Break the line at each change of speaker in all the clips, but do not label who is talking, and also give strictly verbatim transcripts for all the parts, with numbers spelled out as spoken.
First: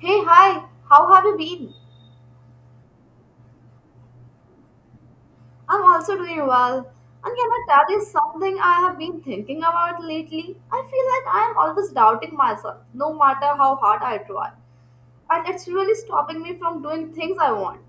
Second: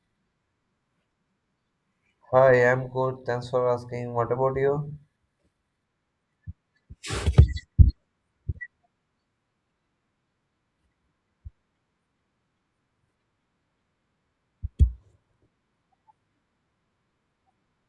Hey, hi, how have you been?
Hi, I'm good. Thanks for asking. What about you?
I'm also doing well. And can I tell you something I have been thinking about lately? I feel like I am always doubting myself, no matter how hard I try. And it's really stopping me from doing things I want.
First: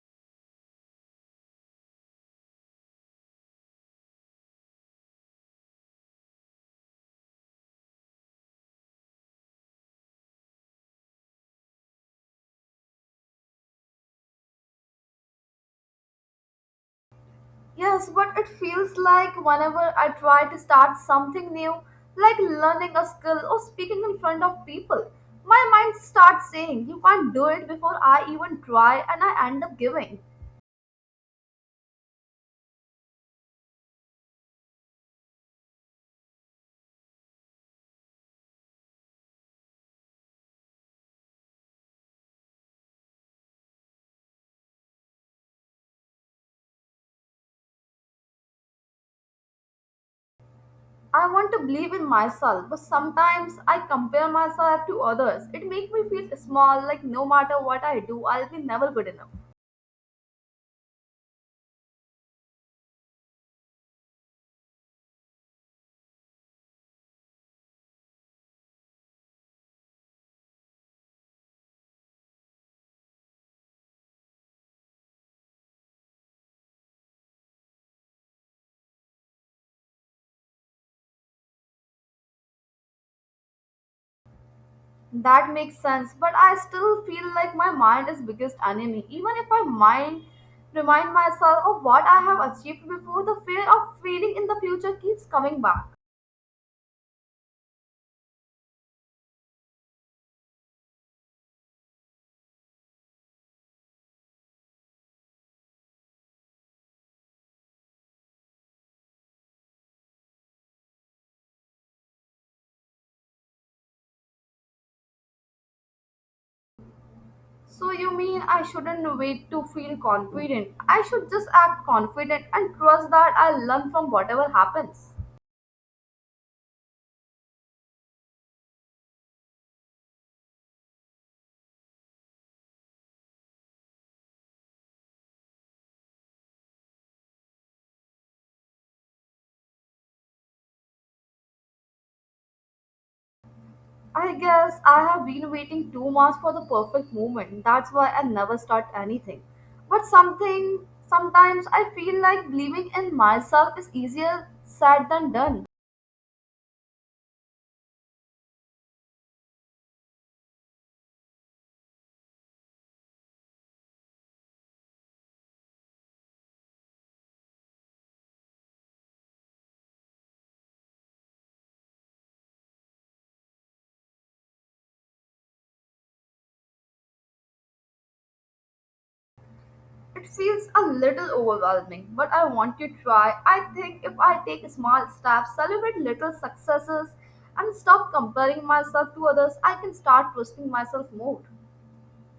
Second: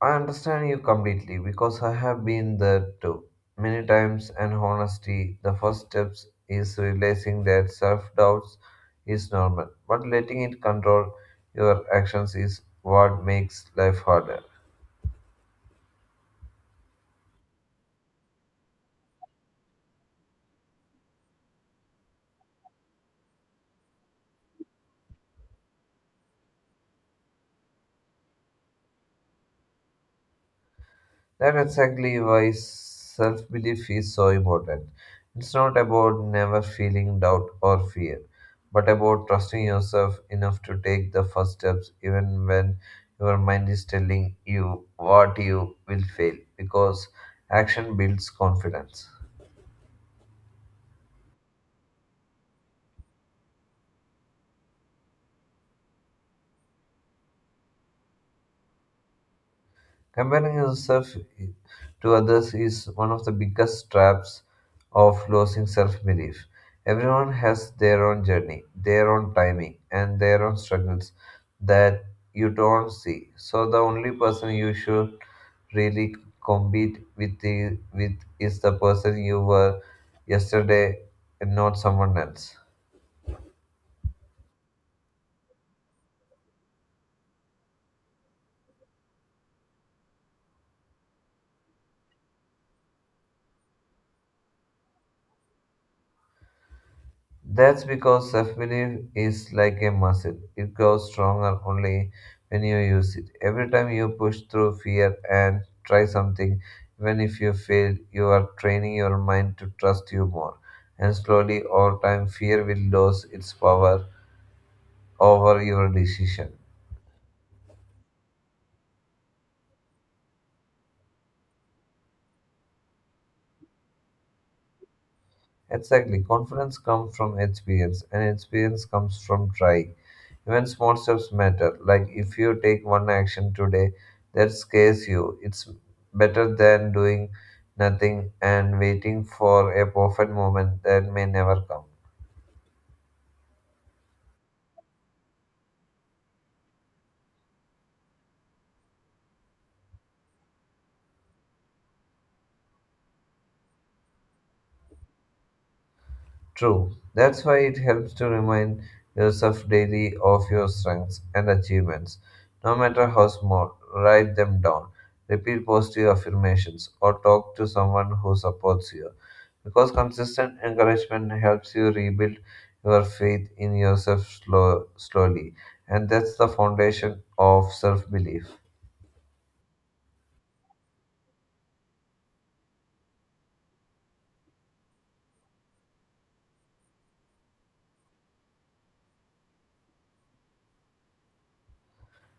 I understand you completely because I have been there too. Many times, and honestly, the first steps is realizing that self doubts is normal, but letting it control your actions is what makes life harder.
Yes, but it feels like whenever I try to start something new, like learning a skill or speaking in front of people, my mind starts saying, "You can't do it" before I even try, and I end up giving.
That's exactly why self belief is so important. It's not about never feeling doubt or fear, but about trusting yourself enough to take the first steps even when your mind is telling you what you will fail because action builds confidence.
I want to believe in myself, but sometimes I compare myself to others. It makes me feel small, like no matter what I do, I'll be never good enough.
Comparing yourself to others is one of the biggest traps of losing self belief. Everyone has their own journey, their own timing, and their own struggles that you don't see. So, the only person you should really compete with, the, with is the person you were yesterday and not someone else.
That makes sense, but I still feel like my mind is biggest enemy. Even if I mind remind myself of what I have achieved before, the fear of failing in the future keeps coming back.
That's because self belief is like a muscle. It grows stronger only when you use it. Every time you push through fear and try something, even if you fail, you are training your mind to trust you more. And slowly, over time, fear will lose its power over your decision.
So you mean I shouldn't wait to feel confident? I should just act confident and trust that I'll learn from whatever happens.
Exactly. Confidence comes from experience, and experience comes from trying. Even small steps matter. Like if you take one action today that scares you, it's better than doing nothing and waiting for a perfect moment that may never come.
I guess I have been waiting too much for the perfect moment. That's why I never start anything. But something, Sometimes I feel like believing in myself is easier said than done.
True. That's why it helps to remind yourself daily of your strengths and achievements, no matter how small. Write them down, repeat positive affirmations, or talk to someone who supports you. Because consistent encouragement helps you rebuild your faith in yourself slow, slowly, and that's the foundation of self belief.
It feels a little overwhelming, but I want to try. I think if I take small steps, celebrate little successes, and stop comparing myself to others, I can start trusting myself more.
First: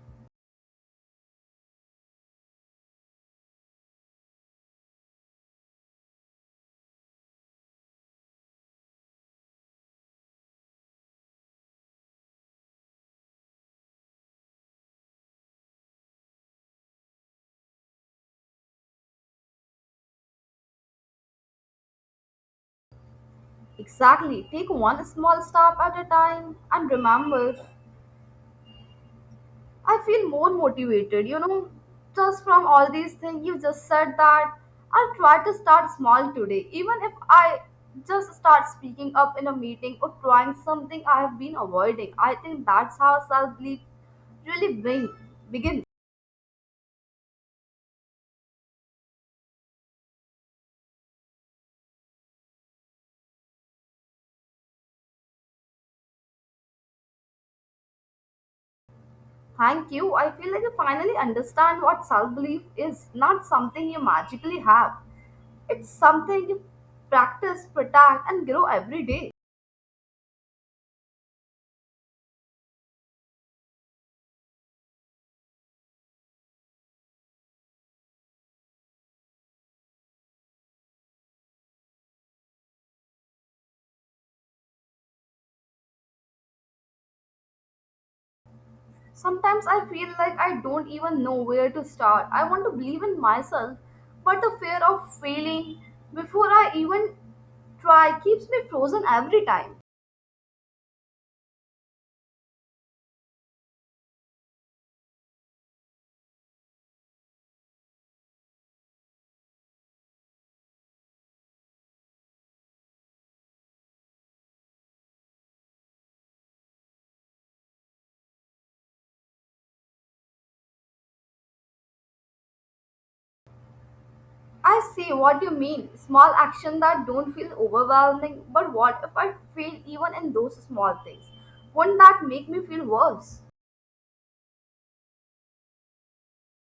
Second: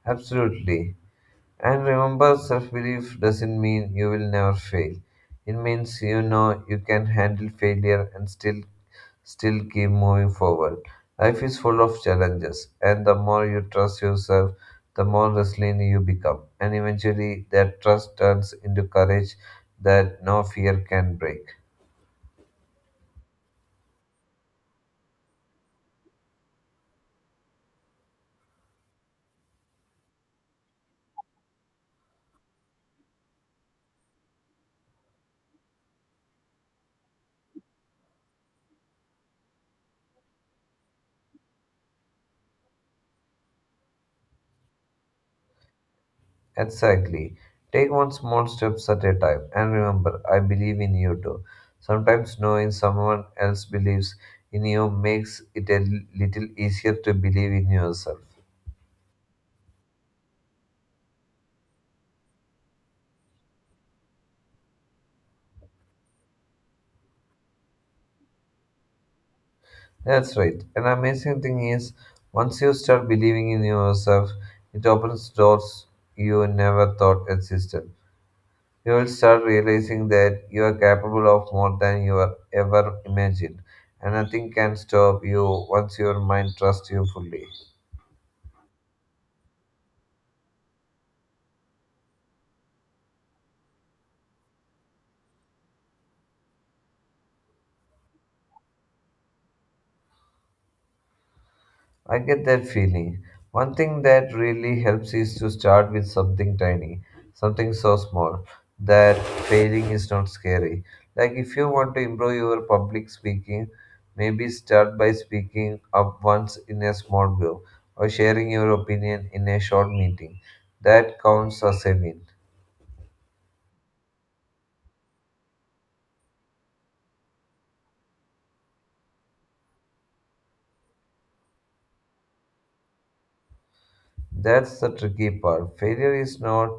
Absolutely. And remember, self belief doesn't mean you will never fail. It means you know you can handle failure and still still keep moving forward. Life is full of challenges, and the more you trust yourself, the more resilient you become. And eventually, that trust turns into courage that no fear can break.
Exactly. Take one small step at a time and remember I feel more motivated, you know, just from all these things you just said that I'll try to start small today, even if I just start speaking up in a meeting or trying something I have been avoiding. I think that's how self belief really bring, begin.
Exactly. Take one small steps at a time. And remember, I believe in you too. Sometimes knowing someone else believes in you makes it a little easier to believe in yourself.
Thank you. I feel like you finally understand what self belief is not something you magically have, it's something you practice, protect, and grow every day.
That's right. An amazing thing is, once you start believing in yourself, it opens doors you never thought existed. You will start realizing that you are capable of more than you are ever imagined, and nothing can stop you once your mind trusts you fully.
Sometimes I feel like I don't even know where to start. I want to believe in myself, but the fear of failing before I even try keeps me frozen every time.
I get that feeling. One thing that really helps is to start with something tiny, something so small that failing is not scary. Like if you want to improve your public speaking, maybe start by speaking up once in a small group or sharing your opinion in a short meeting. That counts as a win.
I see what you mean. Small action that don't feel overwhelming, but what if I fail even in those small things? Won't that make me feel worse?
That's the tricky part. Failure is not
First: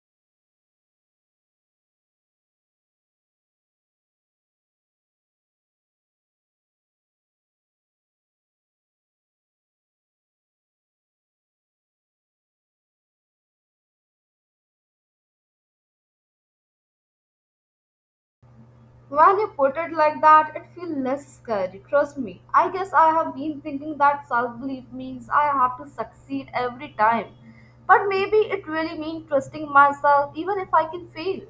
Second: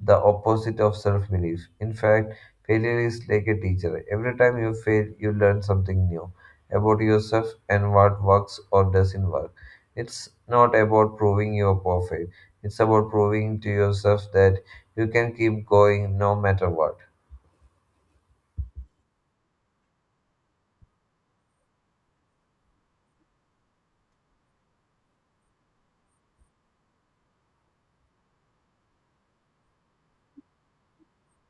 the opposite of self belief. In fact, failure is like a teacher. Every time you fail, you learn something new about yourself and what works or doesn't work. It's not about proving you're perfect, it's about proving to yourself that you can keep going no matter what.
When you put it like that, it feels less scary. Trust me. I guess I have been thinking that self belief means I have to succeed every time. But maybe it really means trusting myself even if I can fail.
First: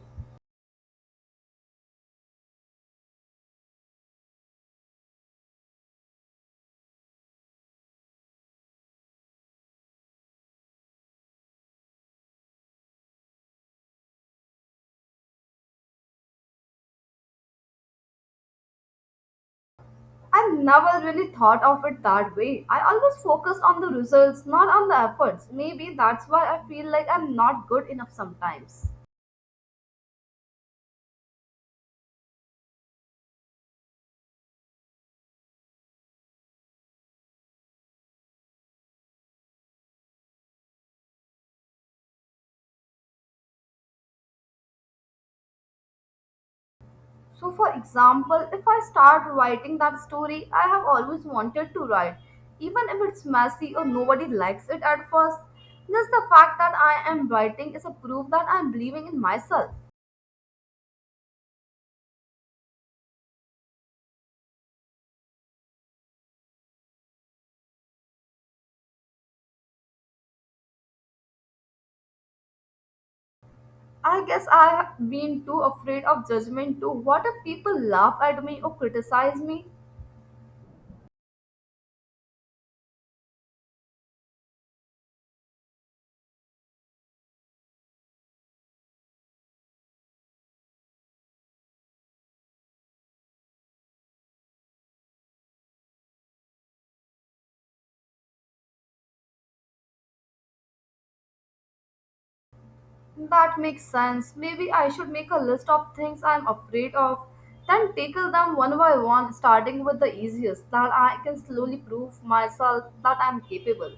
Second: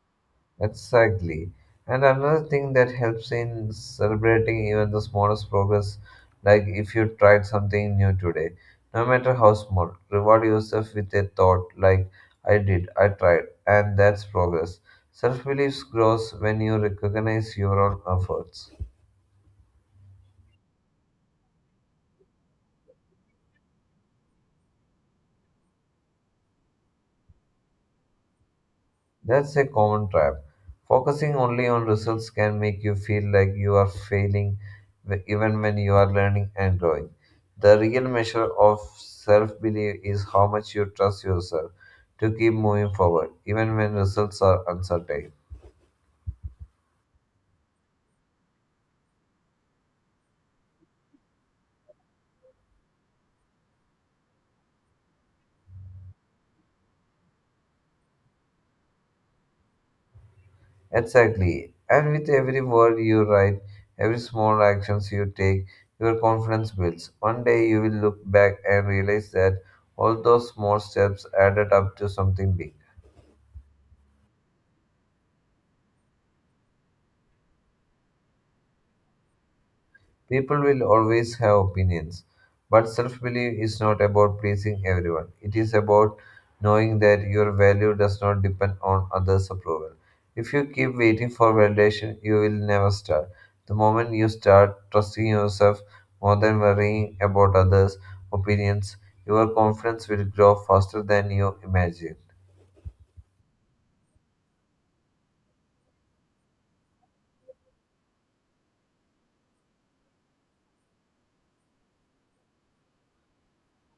Exactly. And another thing that helps in celebrating even the smallest progress, like if you tried something new today, no matter how small, reward yourself with a thought like, I did, I tried, and that's progress. Self belief grows when you recognize your own efforts.
I never really thought of it that way. I always focused on the results, not on the efforts. Maybe that's why I feel like I'm not good enough sometimes.
That's a common trap. Focusing only on results can make you feel like you are failing wh- even when you are learning and growing. The real measure of self belief is how much you trust yourself to keep moving forward, even when results are uncertain.
So, for example, if I start writing that story I have always wanted to write, even if it's messy or nobody likes it at first, just the fact that I am writing is a proof that I'm believing in myself.
Exactly. And with every word you write, every small actions you take, your confidence builds. One day you will look back and realize that all those small steps added up to something big.
I guess I have been too afraid of judgment too. What if people laugh at me or criticize me?
People will always have opinions, but self belief is not about pleasing everyone. It is about knowing that your value does not depend on others' approval. If you keep waiting for validation, you will never start. The moment you start trusting yourself more than worrying about others' opinions, your confidence will grow faster than you imagine.
That makes sense. Maybe I should make a list of things I'm afraid of, then tackle them one by one, starting with the easiest, that I can slowly prove myself that I'm capable.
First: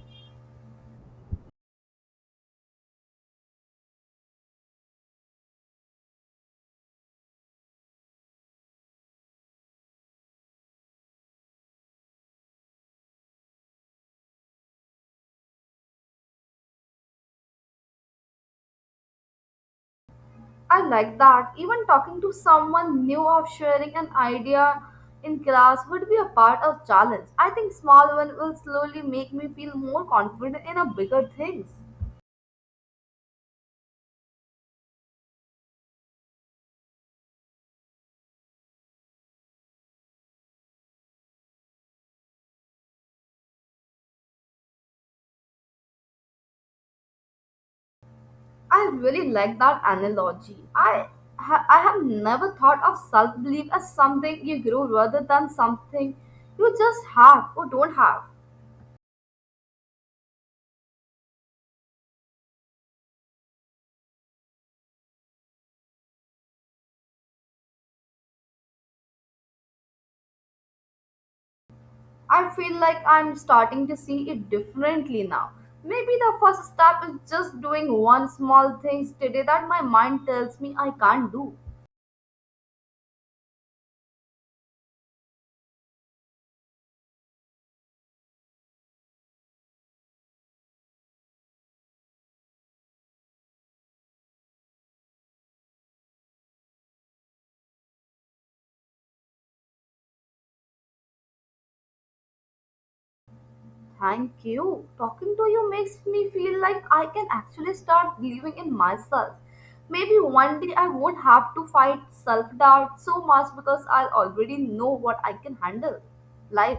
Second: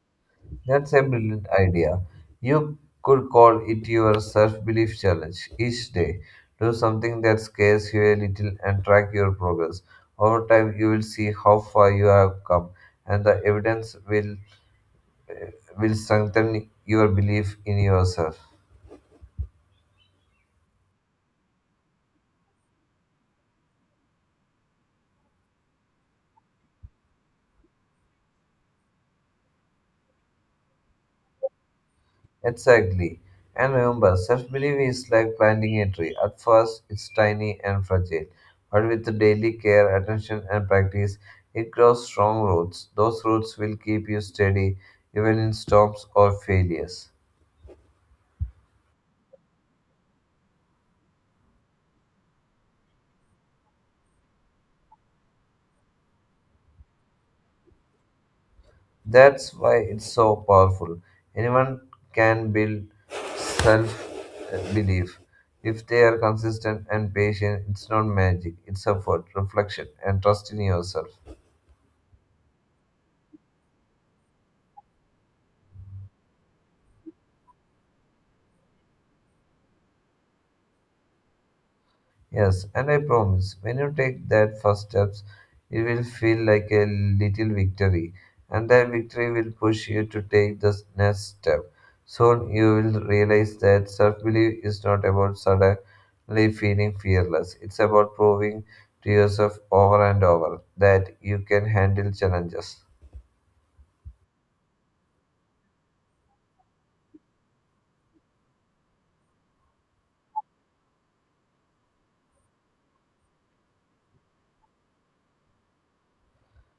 That's a brilliant idea. You could call it your self belief challenge. Each day, do something that scares you a little and track your progress. Over time, you will see how far you have come, and the evidence will, will strengthen your belief in yourself.
I like that. Even talking to someone new or sharing an idea in class would be a part of challenge. I think small one will slowly make me feel more confident in a bigger things.
Exactly. And remember, self belief is like planting a tree. At first, it's tiny and fragile, but with daily care, attention, and practice, it grows strong roots. Those roots will keep you steady even in storms or failures.
I really like that analogy. I ha- I have never thought of self belief as something you grow rather than something you just have or don't have.
That's why it's so powerful. Anyone can build self belief. If they are consistent and patient, it's not magic, it's effort, reflection, and trust in yourself.
I feel like I'm starting to see it differently now. Maybe the first step is just doing one small thing today that my mind tells me I can't do.
Yes, and I promise when you take that first steps, it will feel like a little victory, and that victory will push you to take the next step. Soon you will realize that self belief is not about suddenly feeling fearless, it's about proving to yourself over and over that you can handle challenges.
Thank you. Talking to you makes me feel like I can actually start believing in myself. Maybe one day I won't have to fight self doubt so much because I'll already know what I can handle. Life.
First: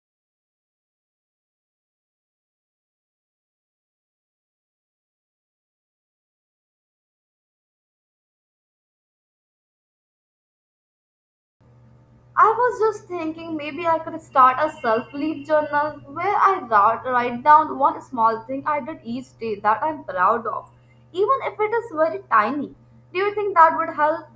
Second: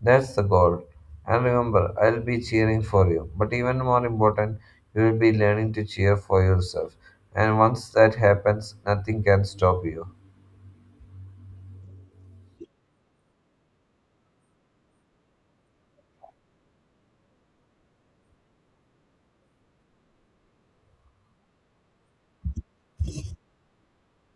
That's the goal. And remember, I'll be cheering for you. But even more important, you will be learning to cheer for yourself. And once that happens, nothing can stop you.
I was just thinking maybe I could start a self belief journal where I write, write down one small thing I did each day that I'm proud of, even if it is very tiny. Do you think that would help?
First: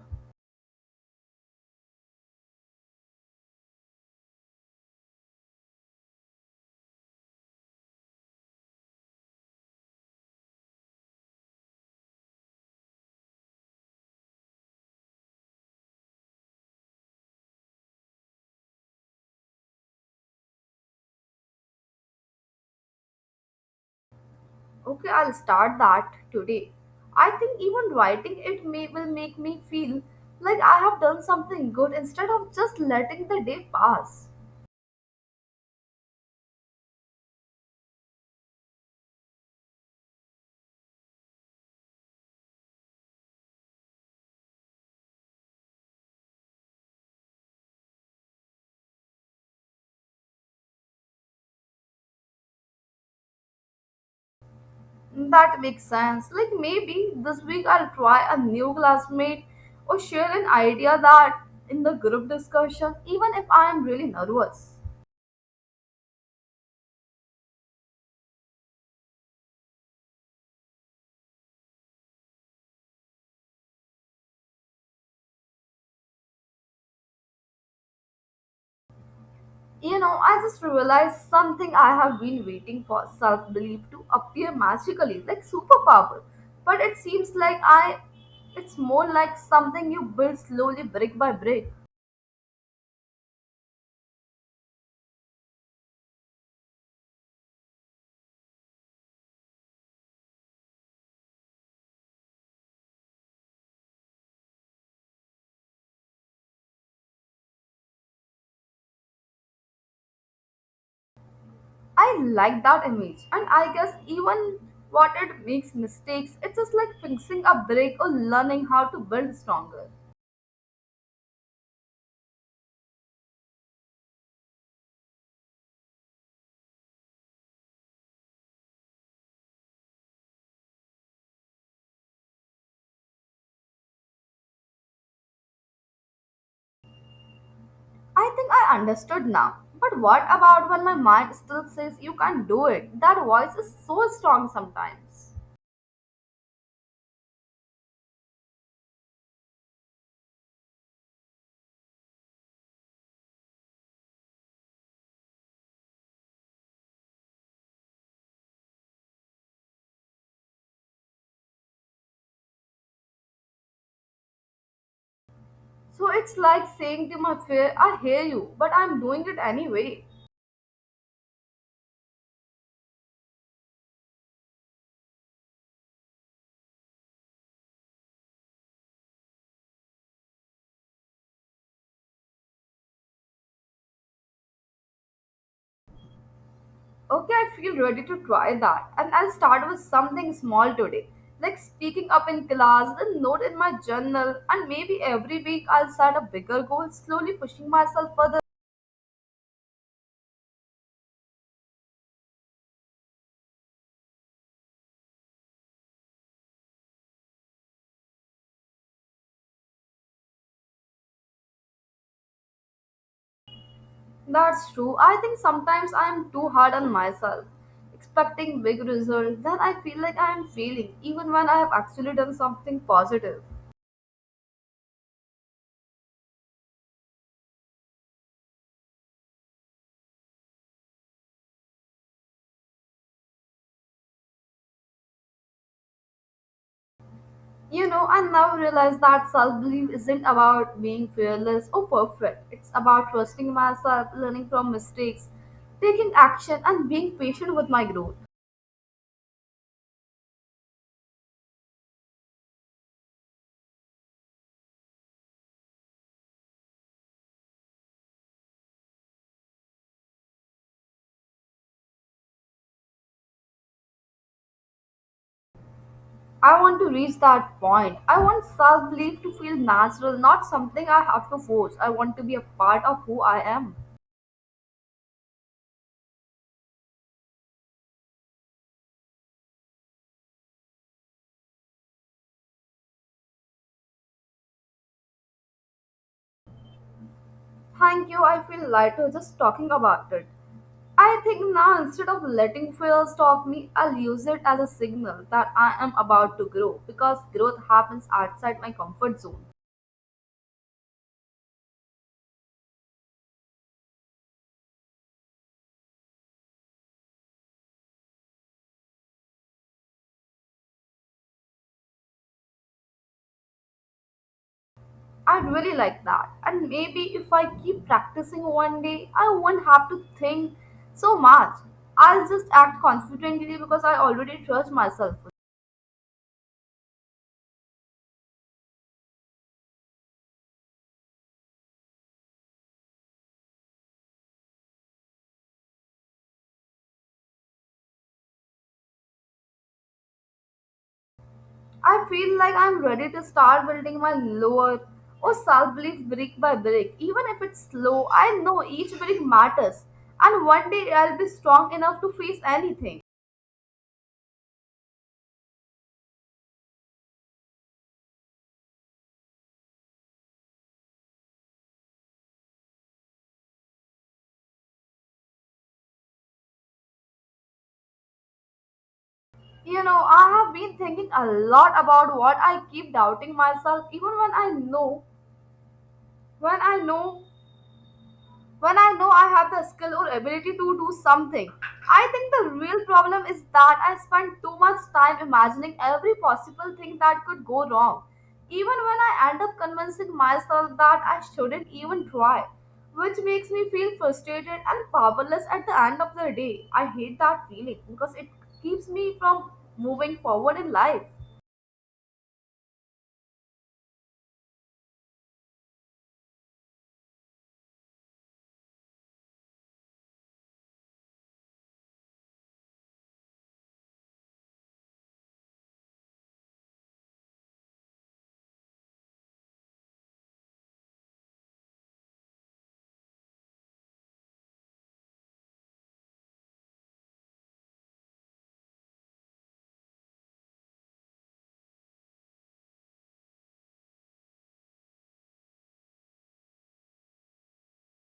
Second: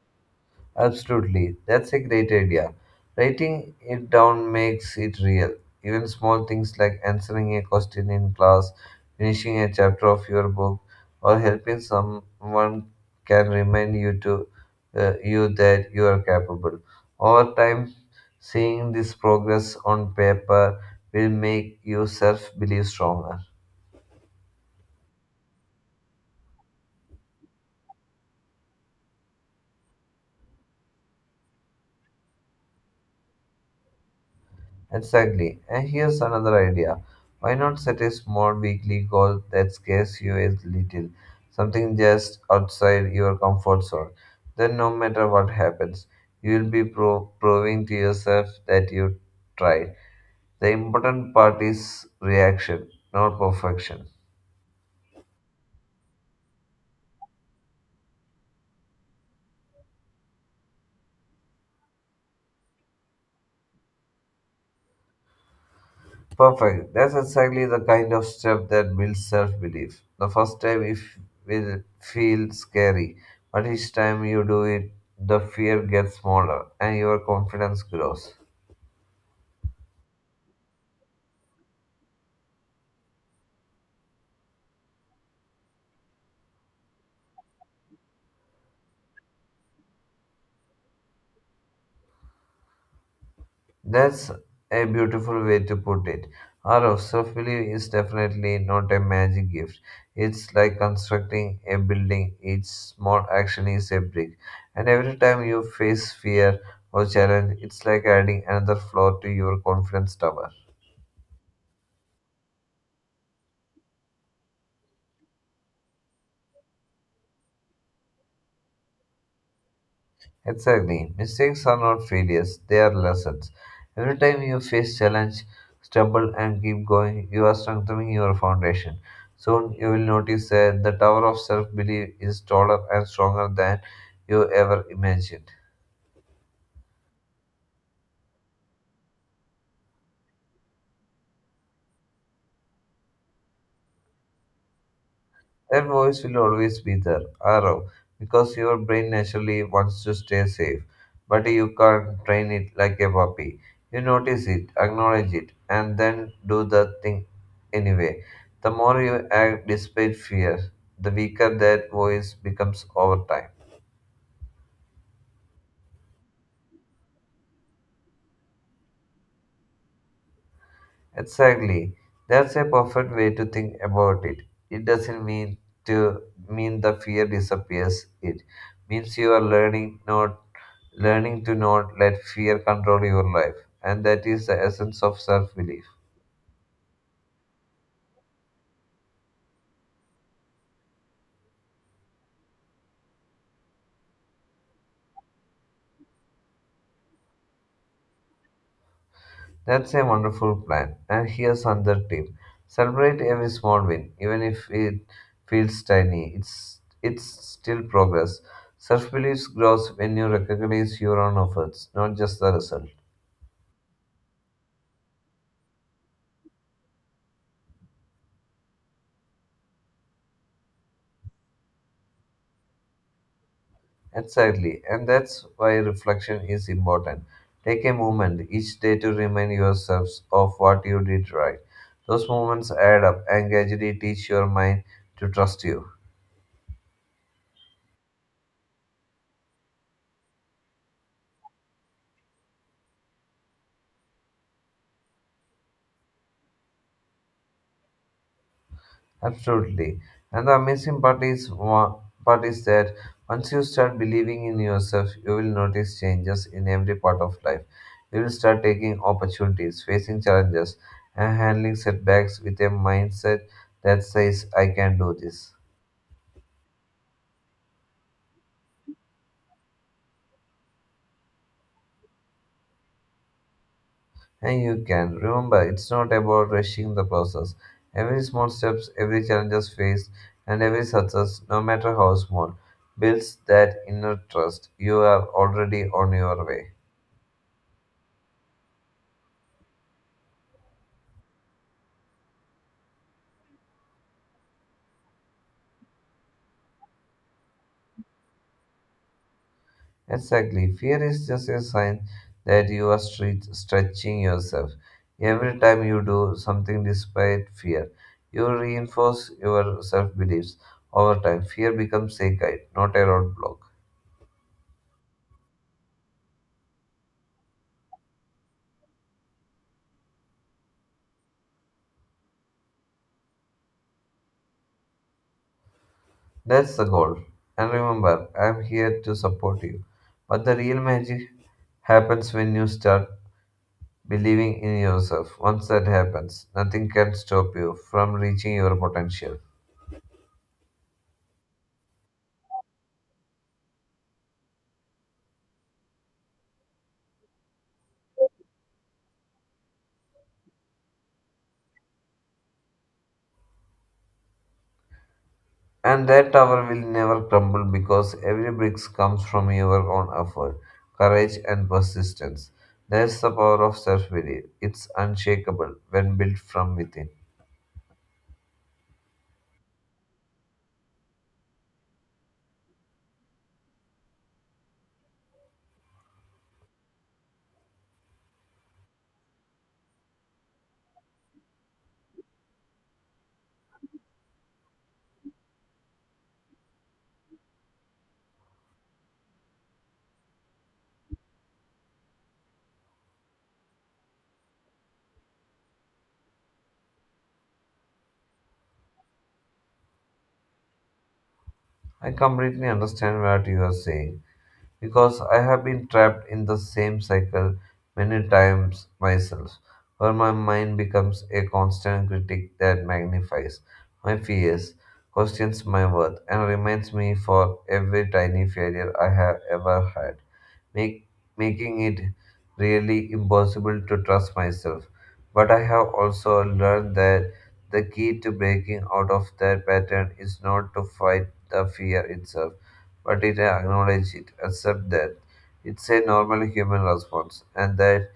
Absolutely, that's a great idea. Writing it down makes it real. Even small things like answering a question in class, finishing a chapter of your book, or helping someone can remind you to uh, you that you are capable. Over time, seeing this progress on paper will make you self belief stronger.
Okay, I'll start that today. I think even writing it may will make me feel like I have done something good instead of just letting the day pass.
Exactly. And here's another idea. Why not set a small weekly goal that scares you a little? Something just outside your comfort zone. Then, no matter what happens, you will be pro- proving to yourself that you tried. The important part is reaction, not perfection.
That makes sense. Like maybe this week I'll try a new classmate or share an idea that in the group discussion, even if I'm really nervous.
Perfect. That's exactly the kind of step that builds self belief. The first time it will feel scary, but each time you do it, the fear gets smaller and your confidence grows.
You know, I just realized something I have been waiting for self belief to appear magically, like superpower. But it seems like I it's more like something you build slowly brick by brick.
That's a beautiful way to put it. Our self belief is definitely not a magic gift. It's like constructing a building, each small action is a brick. And every time you face fear or challenge, it's like adding another floor to your confidence tower.
I like that image, and I guess even what it makes mistakes, it's just like fixing a break or learning how to build stronger.
Exactly. Mistakes are not failures, they are lessons. Every time you face challenge, stumble and keep going, you are strengthening your foundation. Soon you will notice that the tower of self-belief is taller and stronger than you ever imagined.
I think I understood now. But what about when my mind still says you can't do it? That voice is so strong sometimes.
That voice will always be there, arrow, because your brain naturally wants to stay safe. But you can't train it like a puppy. You notice it, acknowledge it, and then do the thing anyway. The more you act despite fear, the weaker that voice becomes over time.
So it's like saying to my fear, "I hear you, but I'm doing it anyway."
Exactly. That's a perfect way to think about it. It doesn't mean to mean the fear disappears. It means you are learning not learning to not let fear control your life, and that is the essence of self belief.
Okay, I feel ready to try that. And I'll start with something small today, like speaking up in class, then note in my journal, and maybe every week I'll set a bigger goal, slowly pushing myself further.
That's a wonderful plan. And here's another tip celebrate every small win, even if it feels tiny, it's, it's still progress. Self belief grows when you recognize your own efforts, not just the result.
That's true. I think sometimes I am too hard on myself, expecting big results. Then I feel like I am failing, even when I have actually done something positive.
Exactly, and that's why reflection is important. Take a moment each day to remind yourselves of what you did right. Those moments add up and gradually teach your mind to trust you.
You know, I now realize that self belief isn't about being fearless or perfect. It's about trusting myself, learning from mistakes, taking action, and being patient with my growth.
Absolutely. And the amazing part is, wa- part is that once you start believing in yourself, you will notice changes in every part of life. You will start taking opportunities, facing challenges, and handling setbacks with a mindset that says, I can do this.
I want to reach that point. I want self belief to feel natural, not something I have to force. I want to be a part of who I am.
And you can. Remember, it's not about rushing the process. Every small steps, every challenges faced, and every success, no matter how small, builds that inner trust. You are already on your way.
Thank you, I feel lighter just talking about it. I think now instead of letting fear stop me, I'll use it as a signal that I am about to grow because growth happens outside my comfort zone.
Exactly. Fear is just a sign that you are stre- stretching yourself. Every time you do something despite fear, you reinforce your self beliefs. Over time, fear becomes a guide, not a roadblock.
I really like that. And maybe if I keep practicing one day, I won't have to think so much. I'll just act confidently because I already trust myself.
That's the goal. And remember, I'm here to support you. But the real magic happens when you start believing in yourself. Once that happens, nothing can stop you from reaching your potential.
I feel like I'm ready to start building my lower or self belief brick by brick. Even if it's slow, I know each brick matters, and one day I'll be strong enough to face anything.
And that tower will never crumble because every brick comes from your own effort, courage, and persistence. That's the power of self belief. It's unshakable when built from within.
You know, I have been thinking a lot about what I keep doubting myself, even when I know, when I know when I know I have the skill or ability to do something. I think the real problem is that I spend too much time imagining every possible thing that could go wrong, even when I end up convincing myself that I shouldn't even try, which makes me feel frustrated and powerless at the end of the day. I hate that feeling because it keeps me from moving forward in life.
I completely understand what you are saying. Because I have been trapped in the same cycle many times myself, where my mind becomes a constant critic that magnifies my fears, questions my worth, and reminds me for every tiny failure I have ever had make, making it really impossible to trust myself. But I have also learned that the key to breaking out of that pattern is not to fight the fear itself, but to acknowledge it, accept that it's a normal human response, and that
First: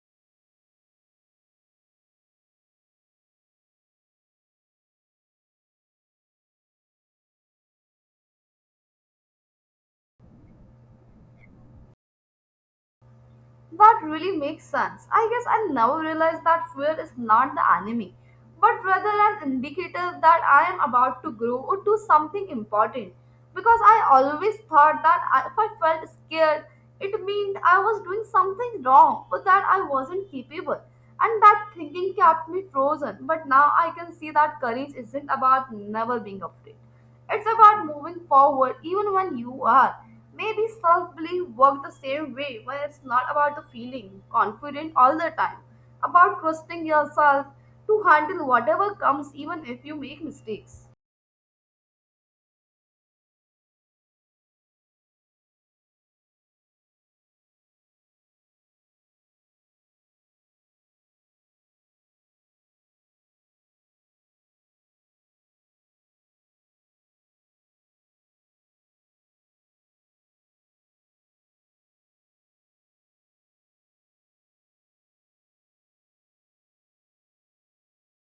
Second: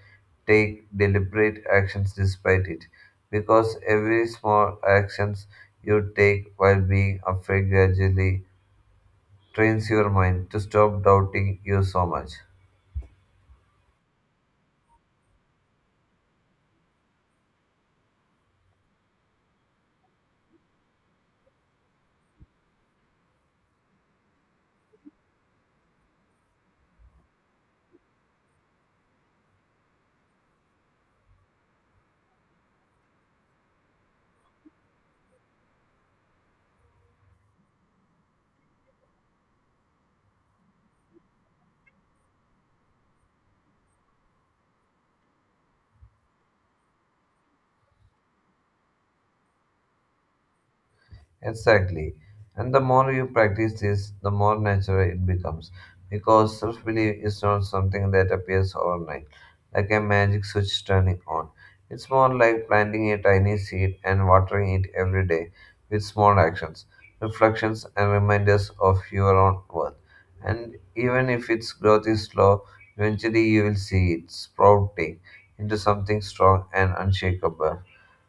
take deliberate actions despite it. Because every small actions you take while being afraid gradually trains your mind to stop doubting you so much.
That really makes sense. I guess I never realized that fear is not the enemy, but rather an indicator that I am about to grow or do something important. Because I always thought that I- if I felt scared, it meant I was doing something wrong or that I wasn't capable. And that thinking kept me frozen. But now I can see that courage isn't about never being afraid. It's about moving forward even when you are. Maybe self belief works the same way when it's not about the feeling confident all the time, about trusting yourself to handle whatever comes even if you make mistakes.
Exactly. And the more you practice this, the more natural it becomes. Because self belief is not something that appears overnight, like a magic switch turning on. It's more like planting a tiny seed and watering it every day with small actions, reflections, and reminders of your own worth. And even if its growth is slow, eventually you will see it sprouting into something strong and unshakable.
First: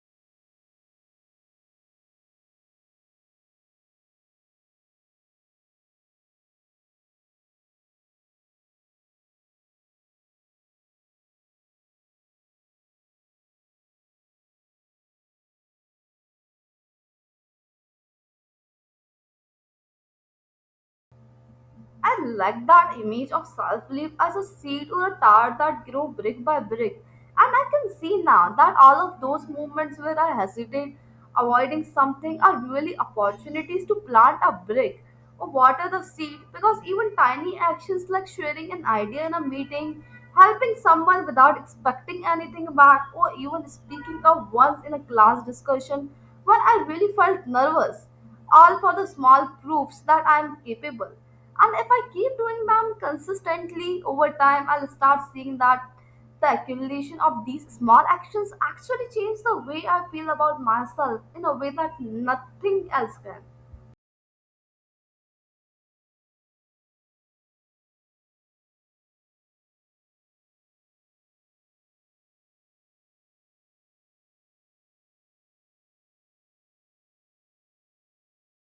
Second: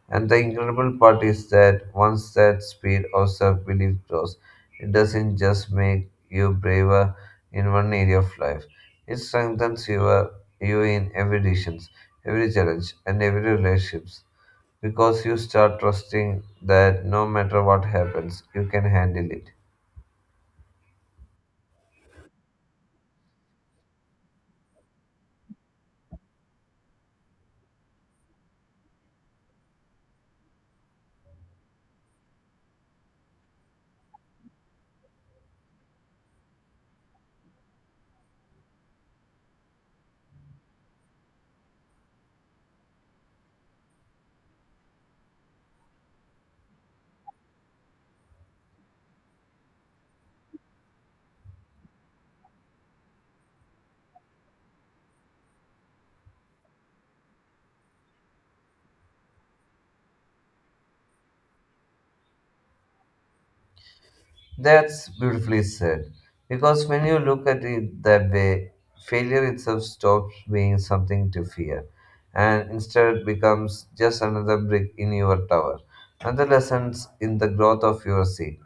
And the incredible part is that once that speed of self belief grows, it doesn't just make you braver in one area of life, it strengthens your, you in every decision, every challenge, and every relationships because you start trusting that no matter what happens, you can handle it.
I like that image of self belief as a seed or a tower that grow brick by brick. And I can see now that all of those moments where I hesitate, avoiding something, are really opportunities to plant a brick or water the seed because even tiny actions like sharing an idea in a meeting, helping someone without expecting anything back, or even speaking up once in a class discussion when I really felt nervous all for the small proofs that I am capable. And if I keep doing them consistently over time, I'll start seeing that the accumulation of these small actions actually change the way I feel about myself in a way that nothing else can.
That's beautifully said. Because when you look at it that way, failure itself stops being something to fear and instead becomes just another brick in your tower, another lesson in the growth of your seed.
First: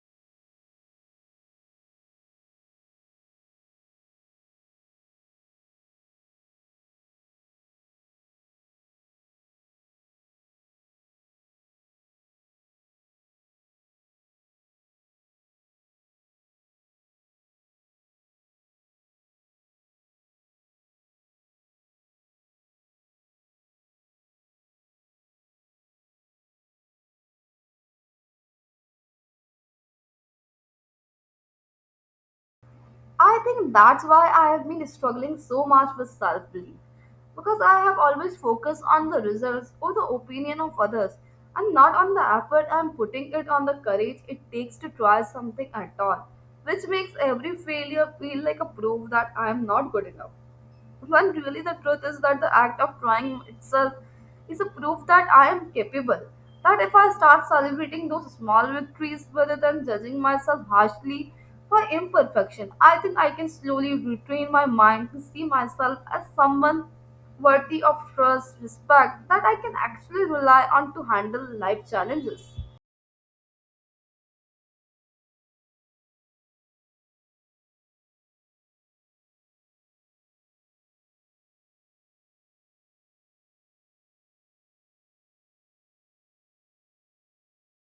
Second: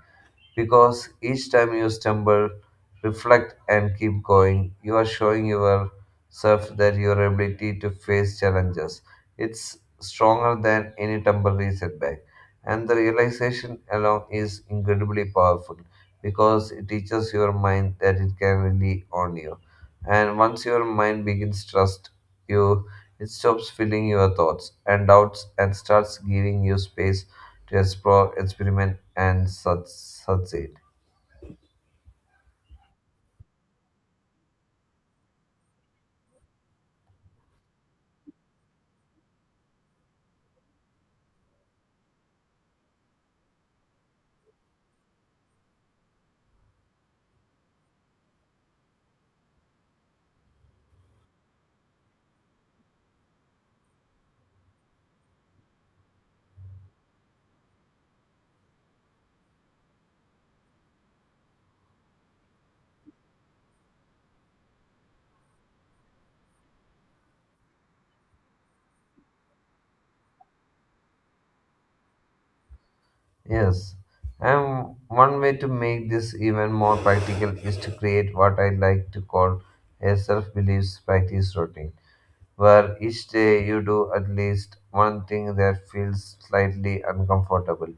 Because each time you stumble, reflect, and keep going, you are showing yourself that your ability to face challenges it's stronger than any temporary setback. And the realization alone is incredibly powerful because it teaches your mind that it can rely on you. And once your mind begins trust you, it stops filling your thoughts and doubts and starts giving you space to explore, experiment, and such succeed.
I think that's why I have been struggling so much with self belief because I have always focused on the results or the opinion of others and not on the effort I'm putting it on the courage it takes to try something at all, which makes every failure feel like a proof that I am not good enough. When really the truth is that the act of trying itself is a proof that I am capable. That if I start celebrating those small victories rather than judging myself harshly for imperfection, I think I can slowly retrain my mind to see myself as someone worthy of trust, respect, that I can actually rely on to handle life challenges.
Yes, and one way to make this even more practical is to create what I like to call a self-beliefs practice routine, where each day you do at least one thing that feels slightly uncomfortable.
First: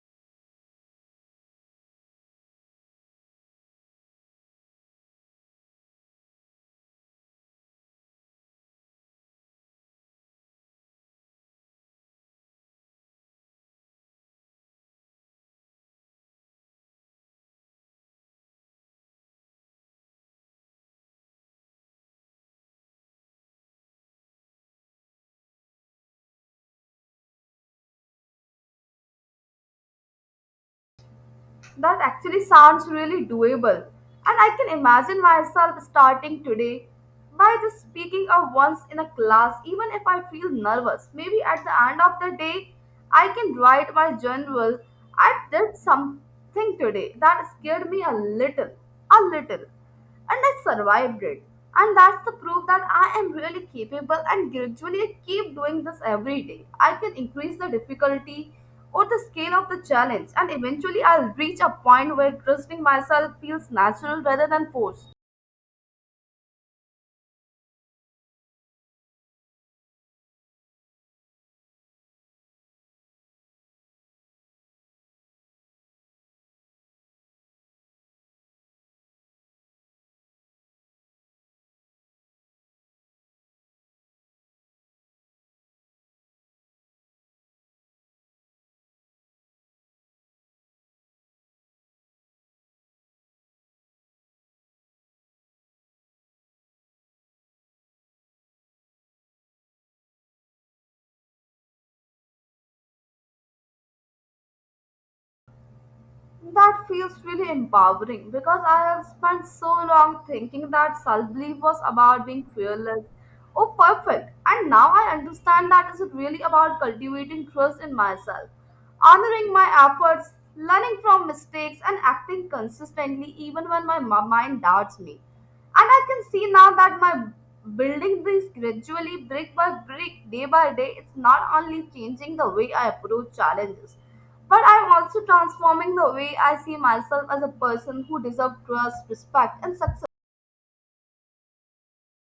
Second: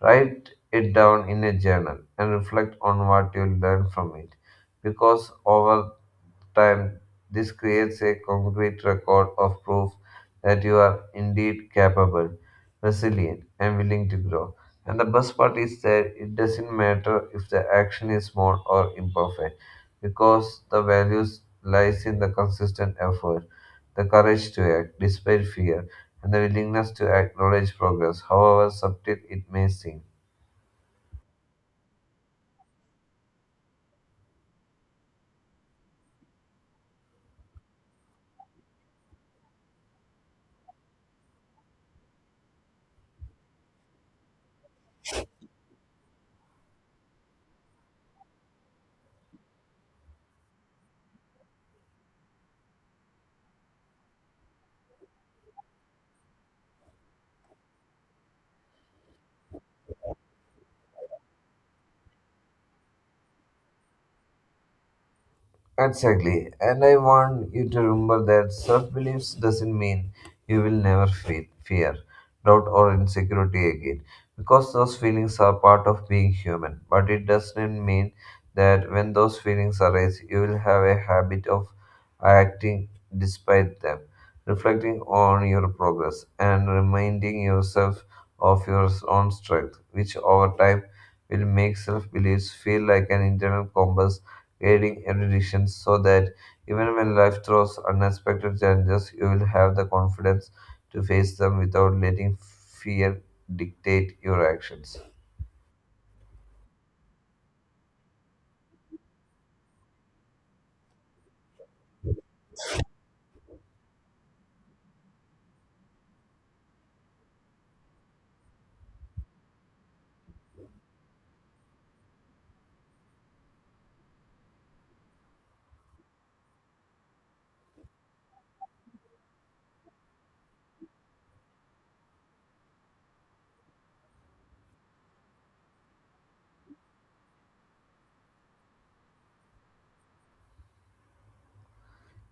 Write it down in a journal and reflect on what you learned from it, because over time, this creates a concrete record of proof that you are indeed capable, resilient, and willing to grow. And the best part is that it doesn't matter if the action is small or imperfect, because the values lies in the consistent effort, the courage to act despite fear, and the willingness to acknowledge progress, however subtle it may seem.
That actually sounds really doable, and I can imagine myself starting today by just speaking up once in a class, even if I feel nervous. Maybe at the end of the day, I can write my journal. I did something today that scared me a little, a little, and I survived it. And that's the proof that I am really capable, and gradually I keep doing this every day. I can increase the difficulty or the scale of the challenge, and eventually I'll reach a point where trusting myself feels natural rather than forced.
Exactly. And I want you to remember that self beliefs doesn't mean you will never feel fear, doubt, or insecurity again, because those feelings are part of being human. But it doesn't mean that when those feelings arise, you will have a habit of acting despite them, reflecting on your progress, and reminding yourself of your own strength, which over time will make self beliefs feel like an internal compass guiding erudition, so that even when life throws unexpected challenges, you will have the confidence to face them without letting fear dictate your actions.
That feels really empowering because I have spent so long thinking that self belief was about being fearless or perfect, and now I understand that it's really about cultivating trust in myself, honoring my efforts, learning from mistakes, and acting consistently even when my mi- mind doubts me. And I can see now that my building this gradually, brick by brick, day by day, it's not only changing the way I approach challenges. But I'm also transforming the way I see myself as a person who deserves trust, respect, and success.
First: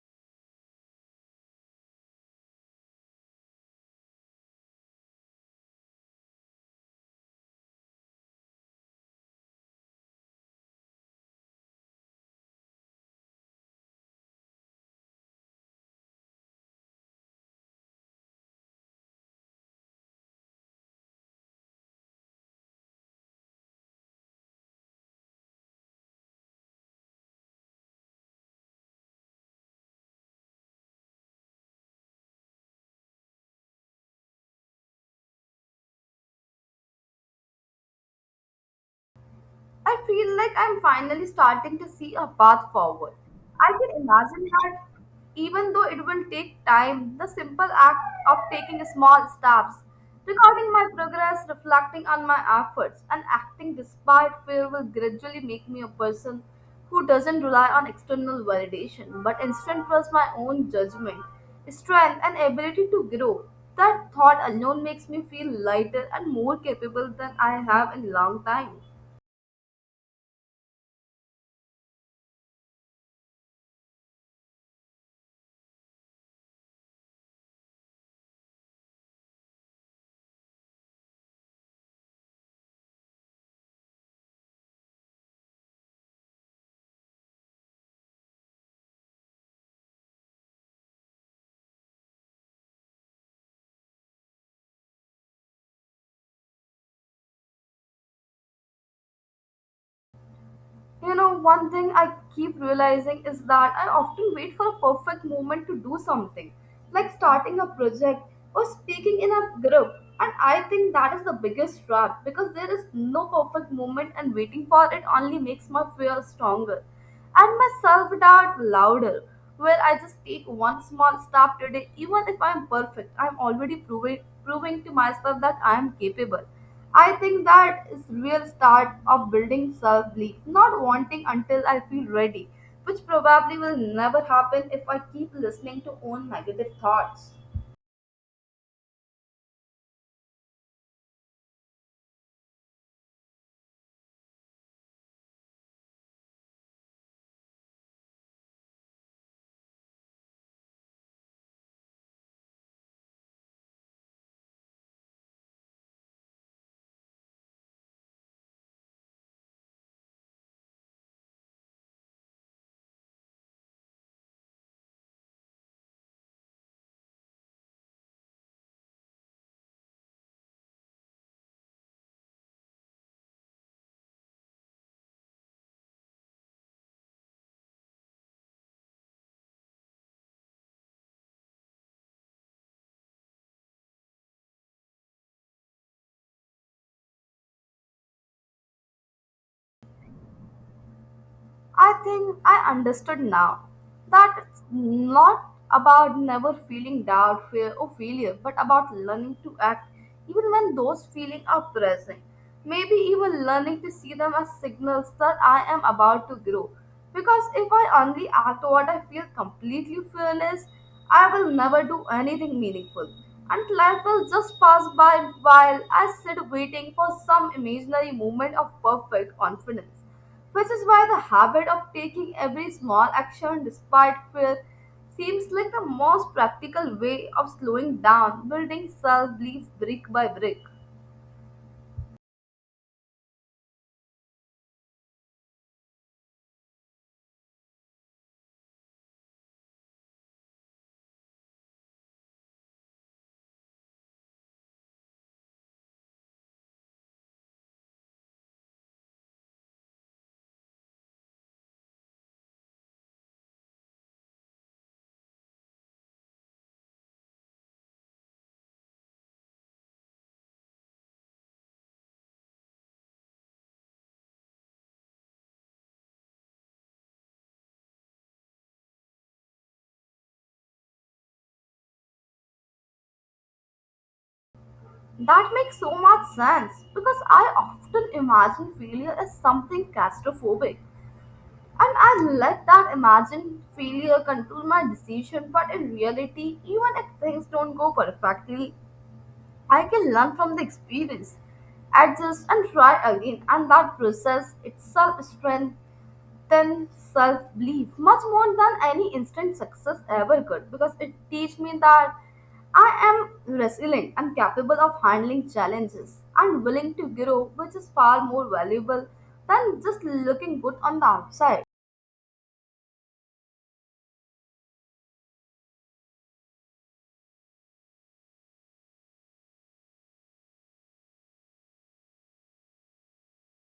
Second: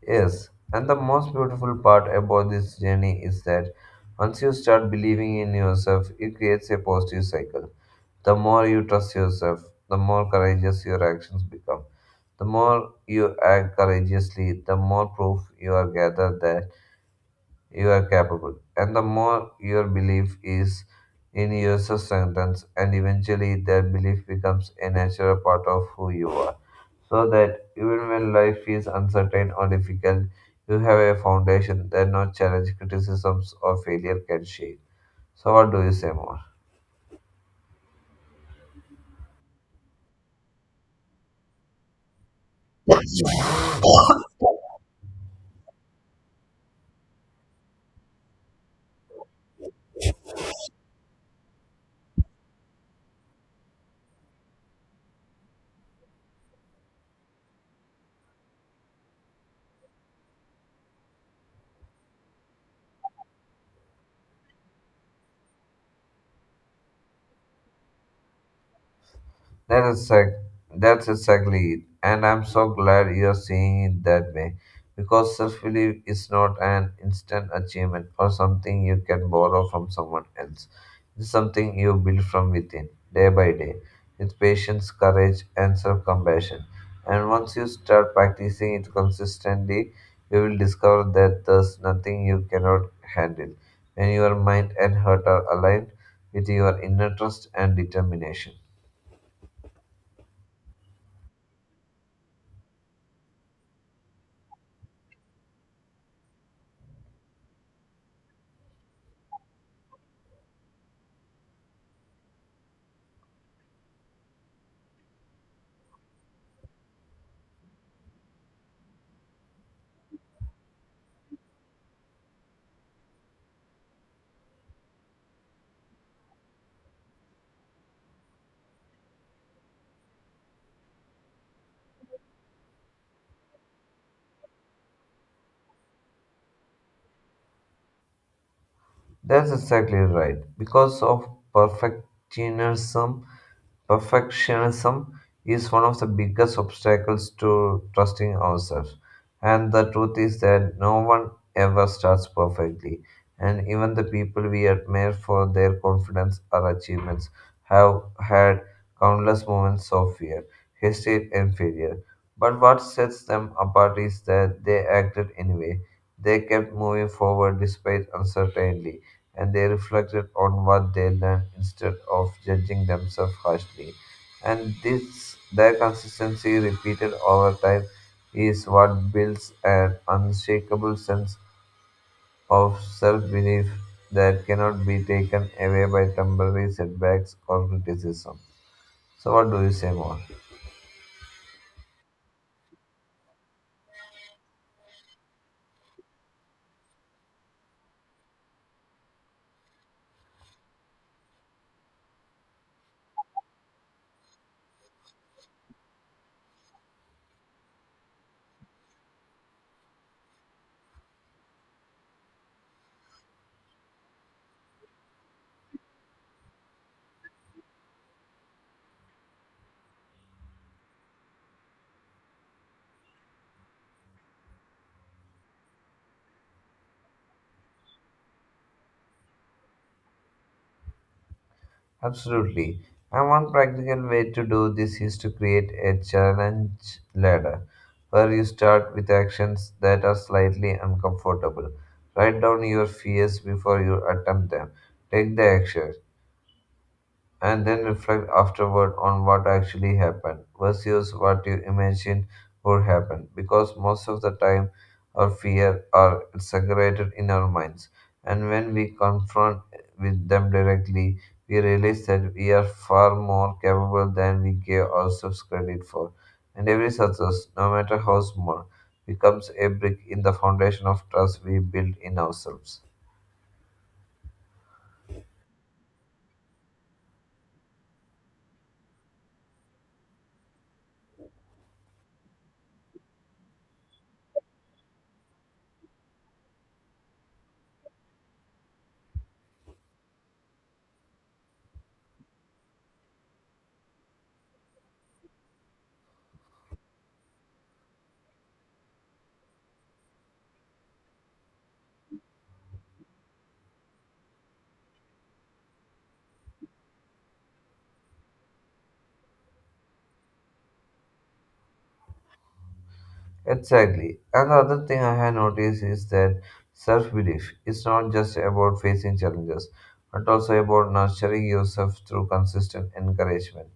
Yes, and the most beautiful part about this journey is that once you start believing in yourself, it creates a positive cycle. The more you trust yourself, the more courageous your actions become. The more you act courageously, the more proof you are gathered that you are capable, and the more your belief is in yourself strengthens, and eventually that belief becomes a natural part of who you are. So that even when life feels uncertain or difficult, you have a foundation that no challenge, criticisms, or failure can shake. So, what do you say more?
I feel like I'm finally starting to see a path forward. I can imagine that even though it will take time, the simple act of taking small steps, recording my progress, reflecting on my efforts, and acting despite fear will gradually make me a person who doesn't rely on external validation but instead trusts my own judgment, strength, and ability to grow. That thought alone makes me feel lighter and more capable than I have in long time.
That is exact, that's exactly it. And I'm so glad you're seeing it that way. Because self belief is not an instant achievement or something you can borrow from someone else. It's something you build from within, day by day, with patience, courage, and self compassion. And once you start practicing it consistently, you will discover that there's nothing you cannot handle when your mind and heart are aligned with your inner trust and determination.
You know, one thing I keep realizing is that I often wait for a perfect moment to do something, like starting a project or speaking in a group. And I think that is the biggest trap because there is no perfect moment, and waiting for it only makes my fear stronger and my self doubt louder. Where I just take one small step today, even if I'm perfect, I'm already proving, proving to myself that I am capable. I think that is real start of building self-belief, not wanting until I feel ready, which probably will never happen if I keep listening to own negative thoughts.
That's exactly right. Because of perfectionism, Perfectionism is one of the biggest obstacles to trusting ourselves. And the truth is that no one ever starts perfectly. And even the people we admire for their confidence or achievements have had countless moments of fear, hesitate, and failure. But what sets them apart is that they acted anyway. They kept moving forward despite uncertainty and they reflected on what they learned instead of judging themselves harshly. And this, their consistency repeated over time, is what builds an unshakable sense of self belief that cannot be taken away by temporary setbacks or criticism. So, what do you say more?
I think I understood now that it's not about never feeling doubt, fear, or failure, but about learning to act even when those feelings are present. Maybe even learning to see them as signals that I am about to grow. Because if I only act what I feel completely fearless, I will never do anything meaningful and life will just pass by while I sit waiting for some imaginary moment of perfect confidence, which is why the habit of taking every small action despite fear seems like the most practical way of slowing down, building self belief brick by brick.
Absolutely. And one practical way to do this is to create a challenge ladder where you start with actions that are slightly uncomfortable. Write down your fears before you attempt them. Take the action and then reflect afterward on what actually happened versus what you imagine would happen, because most of the time our fear are exaggerated in our minds, and when we confront with them directly we realize that we are far more capable than we gave ourselves credit for, and every success no matter how small becomes a brick in the foundation of trust we build in ourselves.
That makes so much sense because I often imagine failure as something claustrophobic. And I let that imagined failure control my decision, but in reality, even if things don't go perfectly, I can learn from the experience, adjust, and try again. And that process itself strengthens self belief much more than any instant success ever could because it teaches me that I am resilient and capable of handling challenges and willing to grow, which is far more valuable than just looking good on the outside.
Exactly. Another thing I have noticed is that self belief is not just about facing challenges, but also about nurturing yourself through consistent encouragement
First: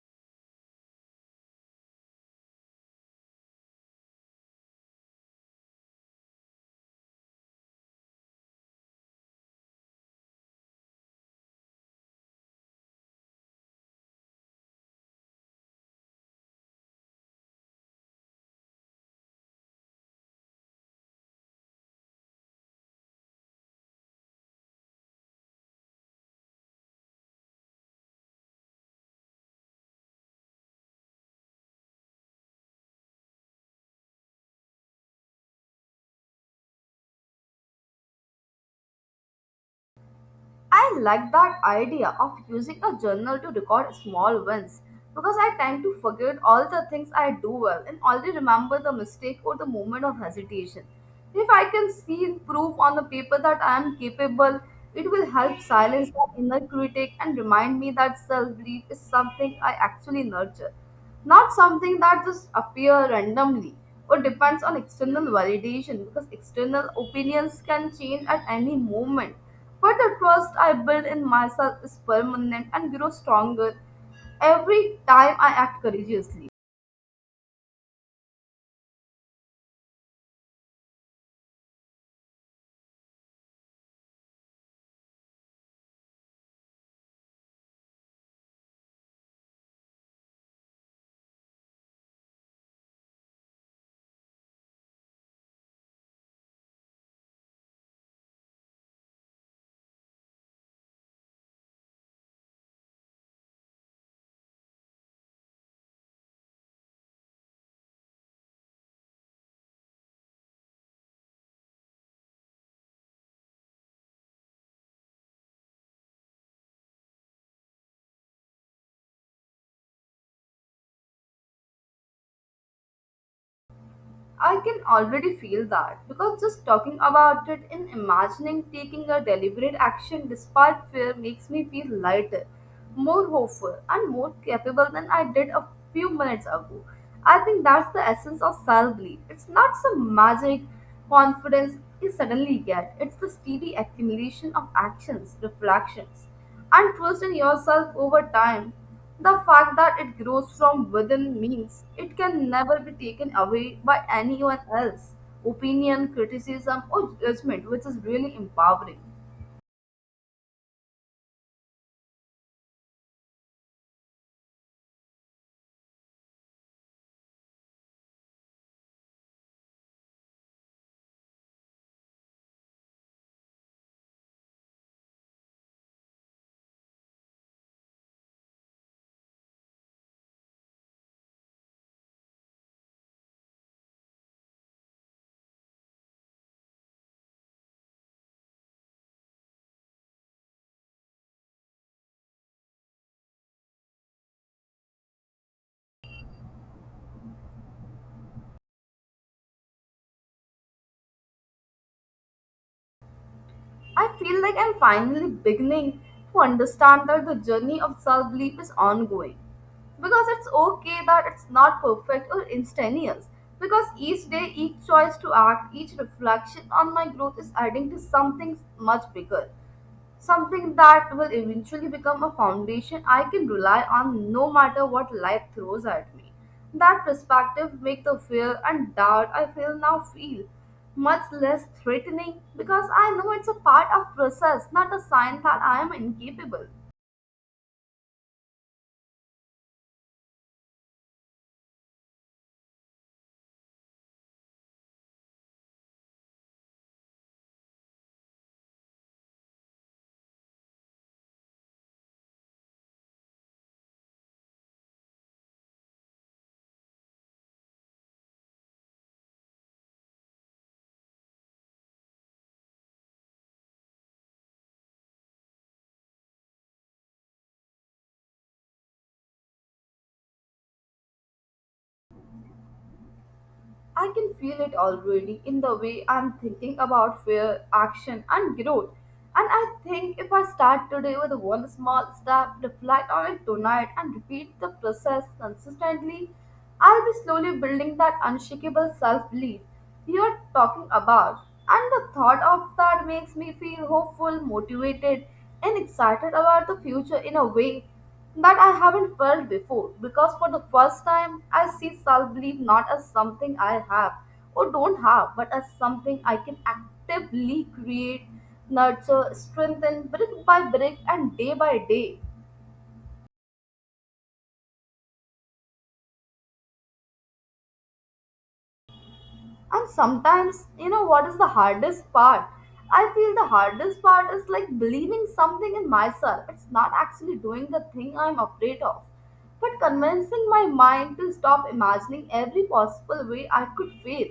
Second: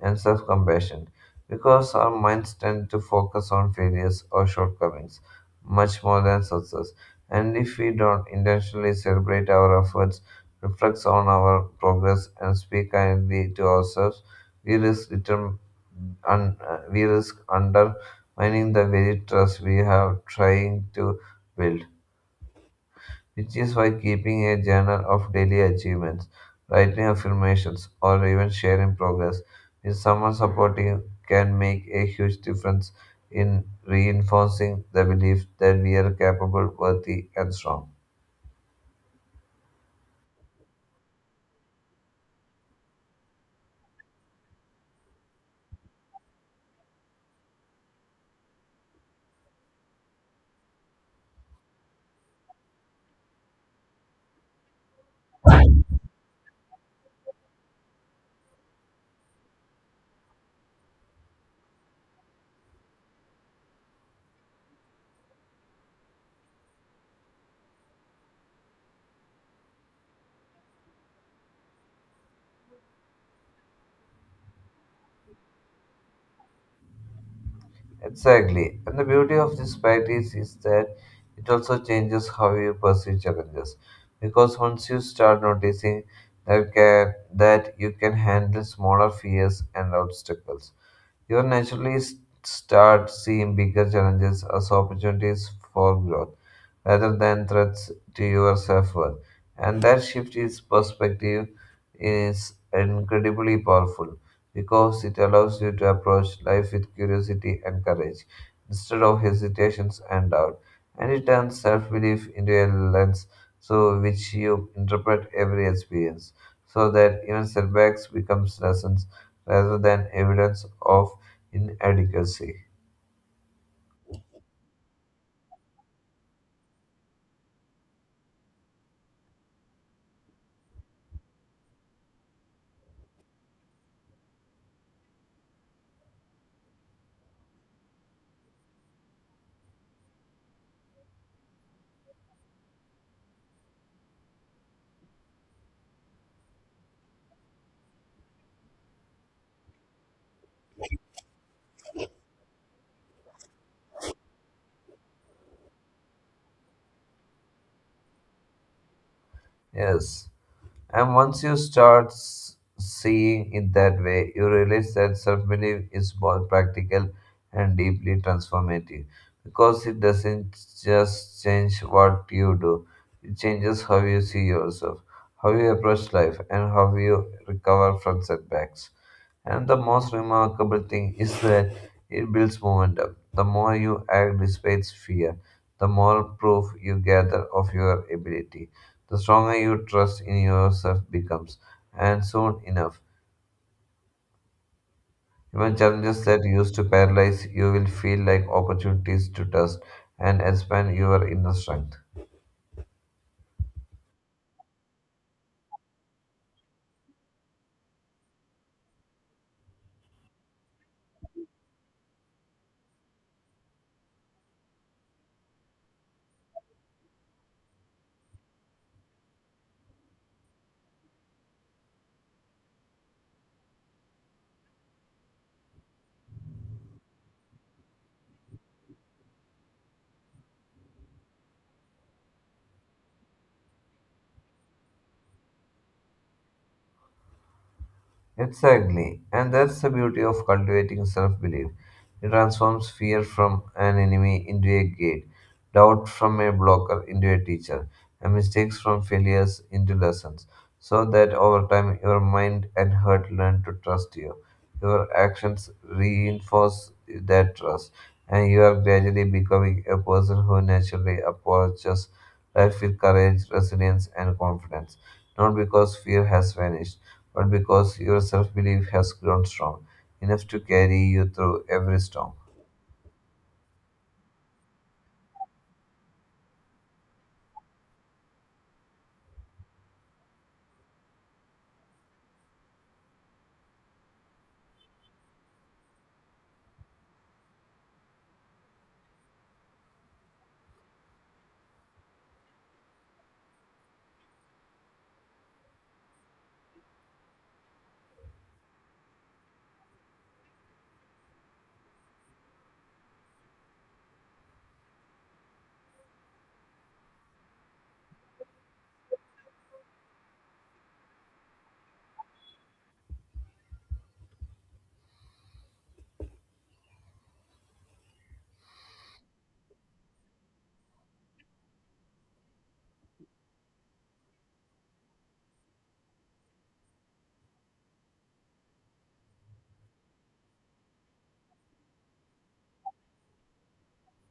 and self compassion. Because our minds tend to focus on failures or shortcomings much more than success, and if we don't intentionally celebrate our efforts, reflect on our progress, and speak kindly to ourselves, we risk deter- un- uh, we risk undermining the very trust we have trying to build, which is why keeping a journal of daily achievements, writing affirmations, or even sharing progress with someone supporting can make a huge difference in reinforcing the belief that we are capable, worthy, and strong.
I like that idea of using a journal to record small wins because I tend to forget all the things I do well and only remember the mistake or the moment of hesitation. If I can see proof on the paper that I am capable, it will help silence that inner critic and remind me that self belief is something I actually nurture, not something that just appears randomly or depends on external validation because external opinions can change at any moment but the trust I build in myself is permanent and grows stronger every time I act courageously.
Exactly. And the beauty of this practice is that it also changes how you perceive challenges. Because once you start noticing that, can, that you can handle smaller fears and obstacles, you will naturally s- start seeing bigger challenges as opportunities for growth rather than threats to your self worth. And that shift in perspective is incredibly powerful because it allows you to approach life with curiosity and courage instead of hesitations and doubt. And it turns self belief into a lens through which you interpret every experience so that even setbacks becomes lessons rather than evidence of inadequacy.
I can already feel that because just talking about it and imagining taking a deliberate action despite fear makes me feel lighter, more hopeful, and more capable than I did a few minutes ago. I think that's the essence of self belief. It's not some magic confidence you suddenly get, it's the steady accumulation of actions, reflections and trust in yourself over time. The fact that it grows from within means it can never be taken away by anyone else, opinion, criticism, or judgment, which is really empowering.
Yes. And once you start s- seeing it that way, you realize that self belief is both practical and deeply transformative because it doesn't just change what you do, it changes how you see yourself, how you approach life, and how you recover from setbacks. And the most remarkable thing is that it builds momentum. The more you act despite fear, the more proof you gather of your ability. The stronger your trust in yourself becomes. And soon enough, even challenges that used to paralyze you will feel like opportunities to test and expand your inner strength.
I feel like I'm finally beginning to understand that the journey of self belief is ongoing because it's okay that it's not perfect or instantaneous. Because each day, each choice to act, each reflection on my growth is adding to something much bigger. Something that will eventually become a foundation I can rely on no matter what life throws at me. That perspective makes the fear and doubt I feel now feel much less threatening because I know it's a part of process, not a sign that I am incapable.
Exactly. And that's the beauty of cultivating self belief. It transforms fear from an enemy into a gate, doubt from a blocker into a teacher, and mistakes from failures into lessons, so that over time your mind and heart learn to trust you. Your actions reinforce that trust, and you are gradually becoming a person who naturally approaches life with courage, resilience, and confidence, not because fear has vanished, but because your self belief has grown strong enough to carry you through every storm.
I can feel it already in the way I'm thinking about fear, action, and growth. And I think if I start today with one small step, reflect on it tonight, and repeat the process consistently, I'll be slowly building that unshakable self belief you're talking about. And the thought of that makes me feel hopeful, motivated, and excited about the future in a way that I haven't felt before because for the first time I see self belief not as something I have or don't have, but as something I can actively create, nurture, strengthen brick by brick and day by day. And sometimes, you know what is the hardest part? I feel the hardest part is like believing something in myself. It's not actually doing the thing I'm afraid of, but convincing my mind to stop imagining every possible way I could fail.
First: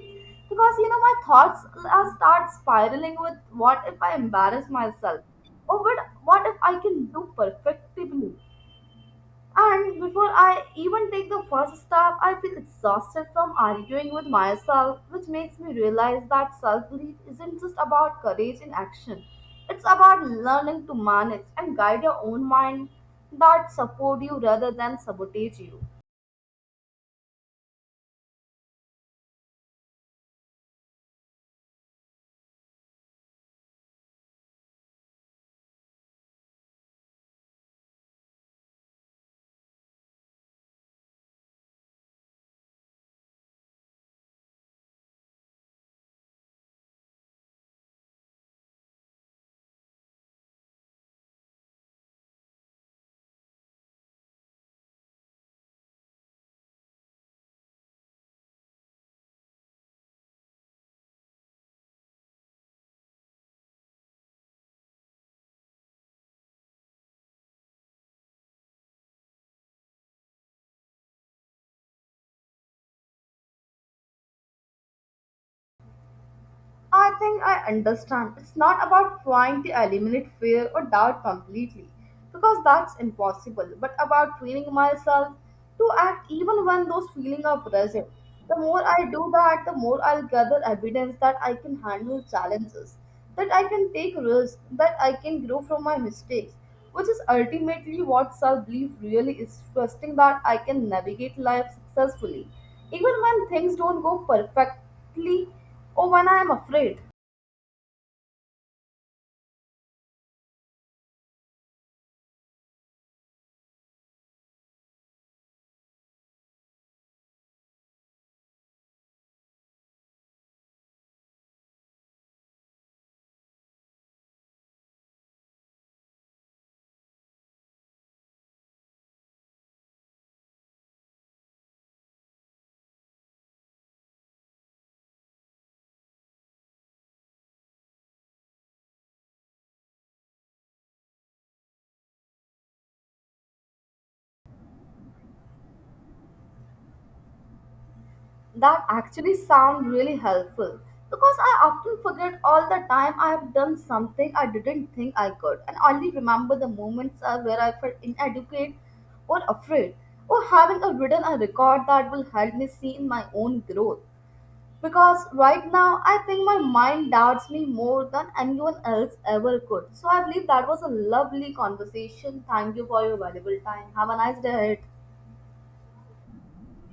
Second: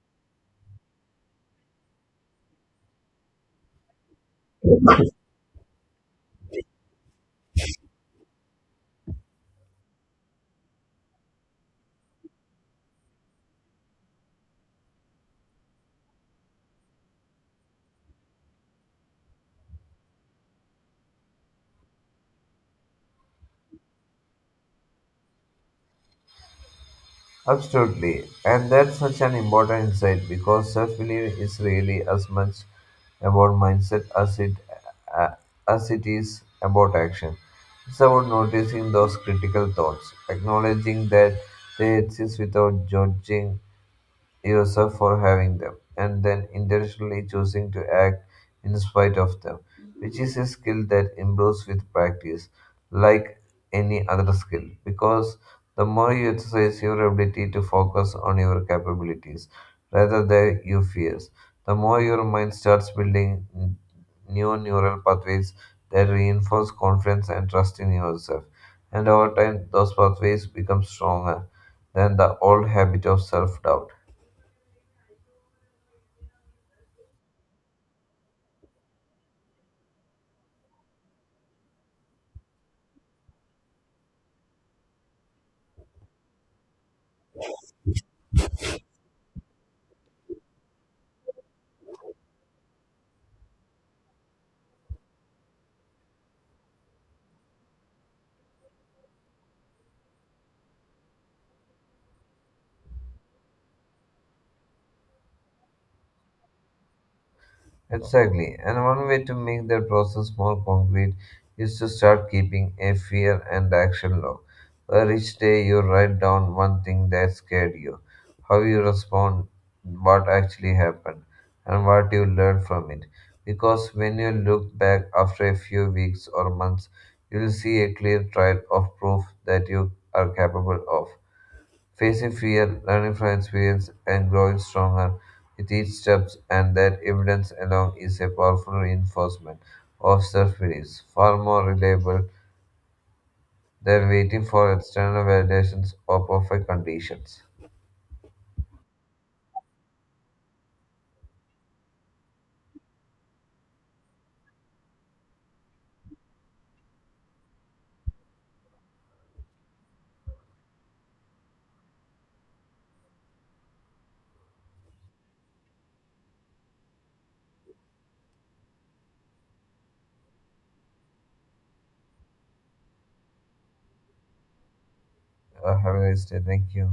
Because you know, my thoughts uh, start spiraling with what if I embarrass myself? Or what, what if I can do perfectly? And before I even take the first step, I feel exhausted from arguing with myself, which makes me realize that self belief isn't just about courage in action. It's about learning to manage and guide your own mind that support you rather than sabotage you.
Absolutely, and that's such an important insight because self belief is really as much about mindset as it uh, as it is about action. It's about noticing those critical thoughts, acknowledging that they exist without judging yourself for having them, and then intentionally choosing to act in spite of them, which is a skill that improves with practice, like any other skill, because the more you exercise your ability to focus on your capabilities rather than your fears, the more your mind starts building n- new neural pathways that reinforce confidence and trust in yourself. And over time, those pathways become stronger than the old habit of self doubt.
I think I understand. It's not about trying to eliminate fear or doubt completely, because that's impossible, but about training myself to act even when those feelings are present. The more I do that, the more I'll gather evidence that I can handle challenges, that I can take risks, that I can grow from my mistakes, which is ultimately what self belief really is trusting that I can navigate life successfully, even when things don't go perfectly or when I am afraid.
Exactly. And one way to make that process more concrete is to start keeping a fear and action log, where each day you write down one thing that scared you, how you respond, what actually happened, and what you learned from it. Because when you look back after a few weeks or months, you'll see a clear trail of proof that you are capable of facing fear, learning from experience, and growing stronger with each step, and that evidence alone is a powerful reinforcement of self beliefs, far more reliable than waiting for external validations or perfect conditions.
That actually sounds really helpful because I often forget all the time I have done something I didn't think I could and only remember the moments uh, where I felt inadequate or afraid. Or having a written a record that will help me see in my own growth. Because right now I think my mind doubts me more than anyone else ever could. So I believe that was a lovely conversation. Thank you for your valuable time. Have a nice day ahead.
Uh, have a nice day. Thank you.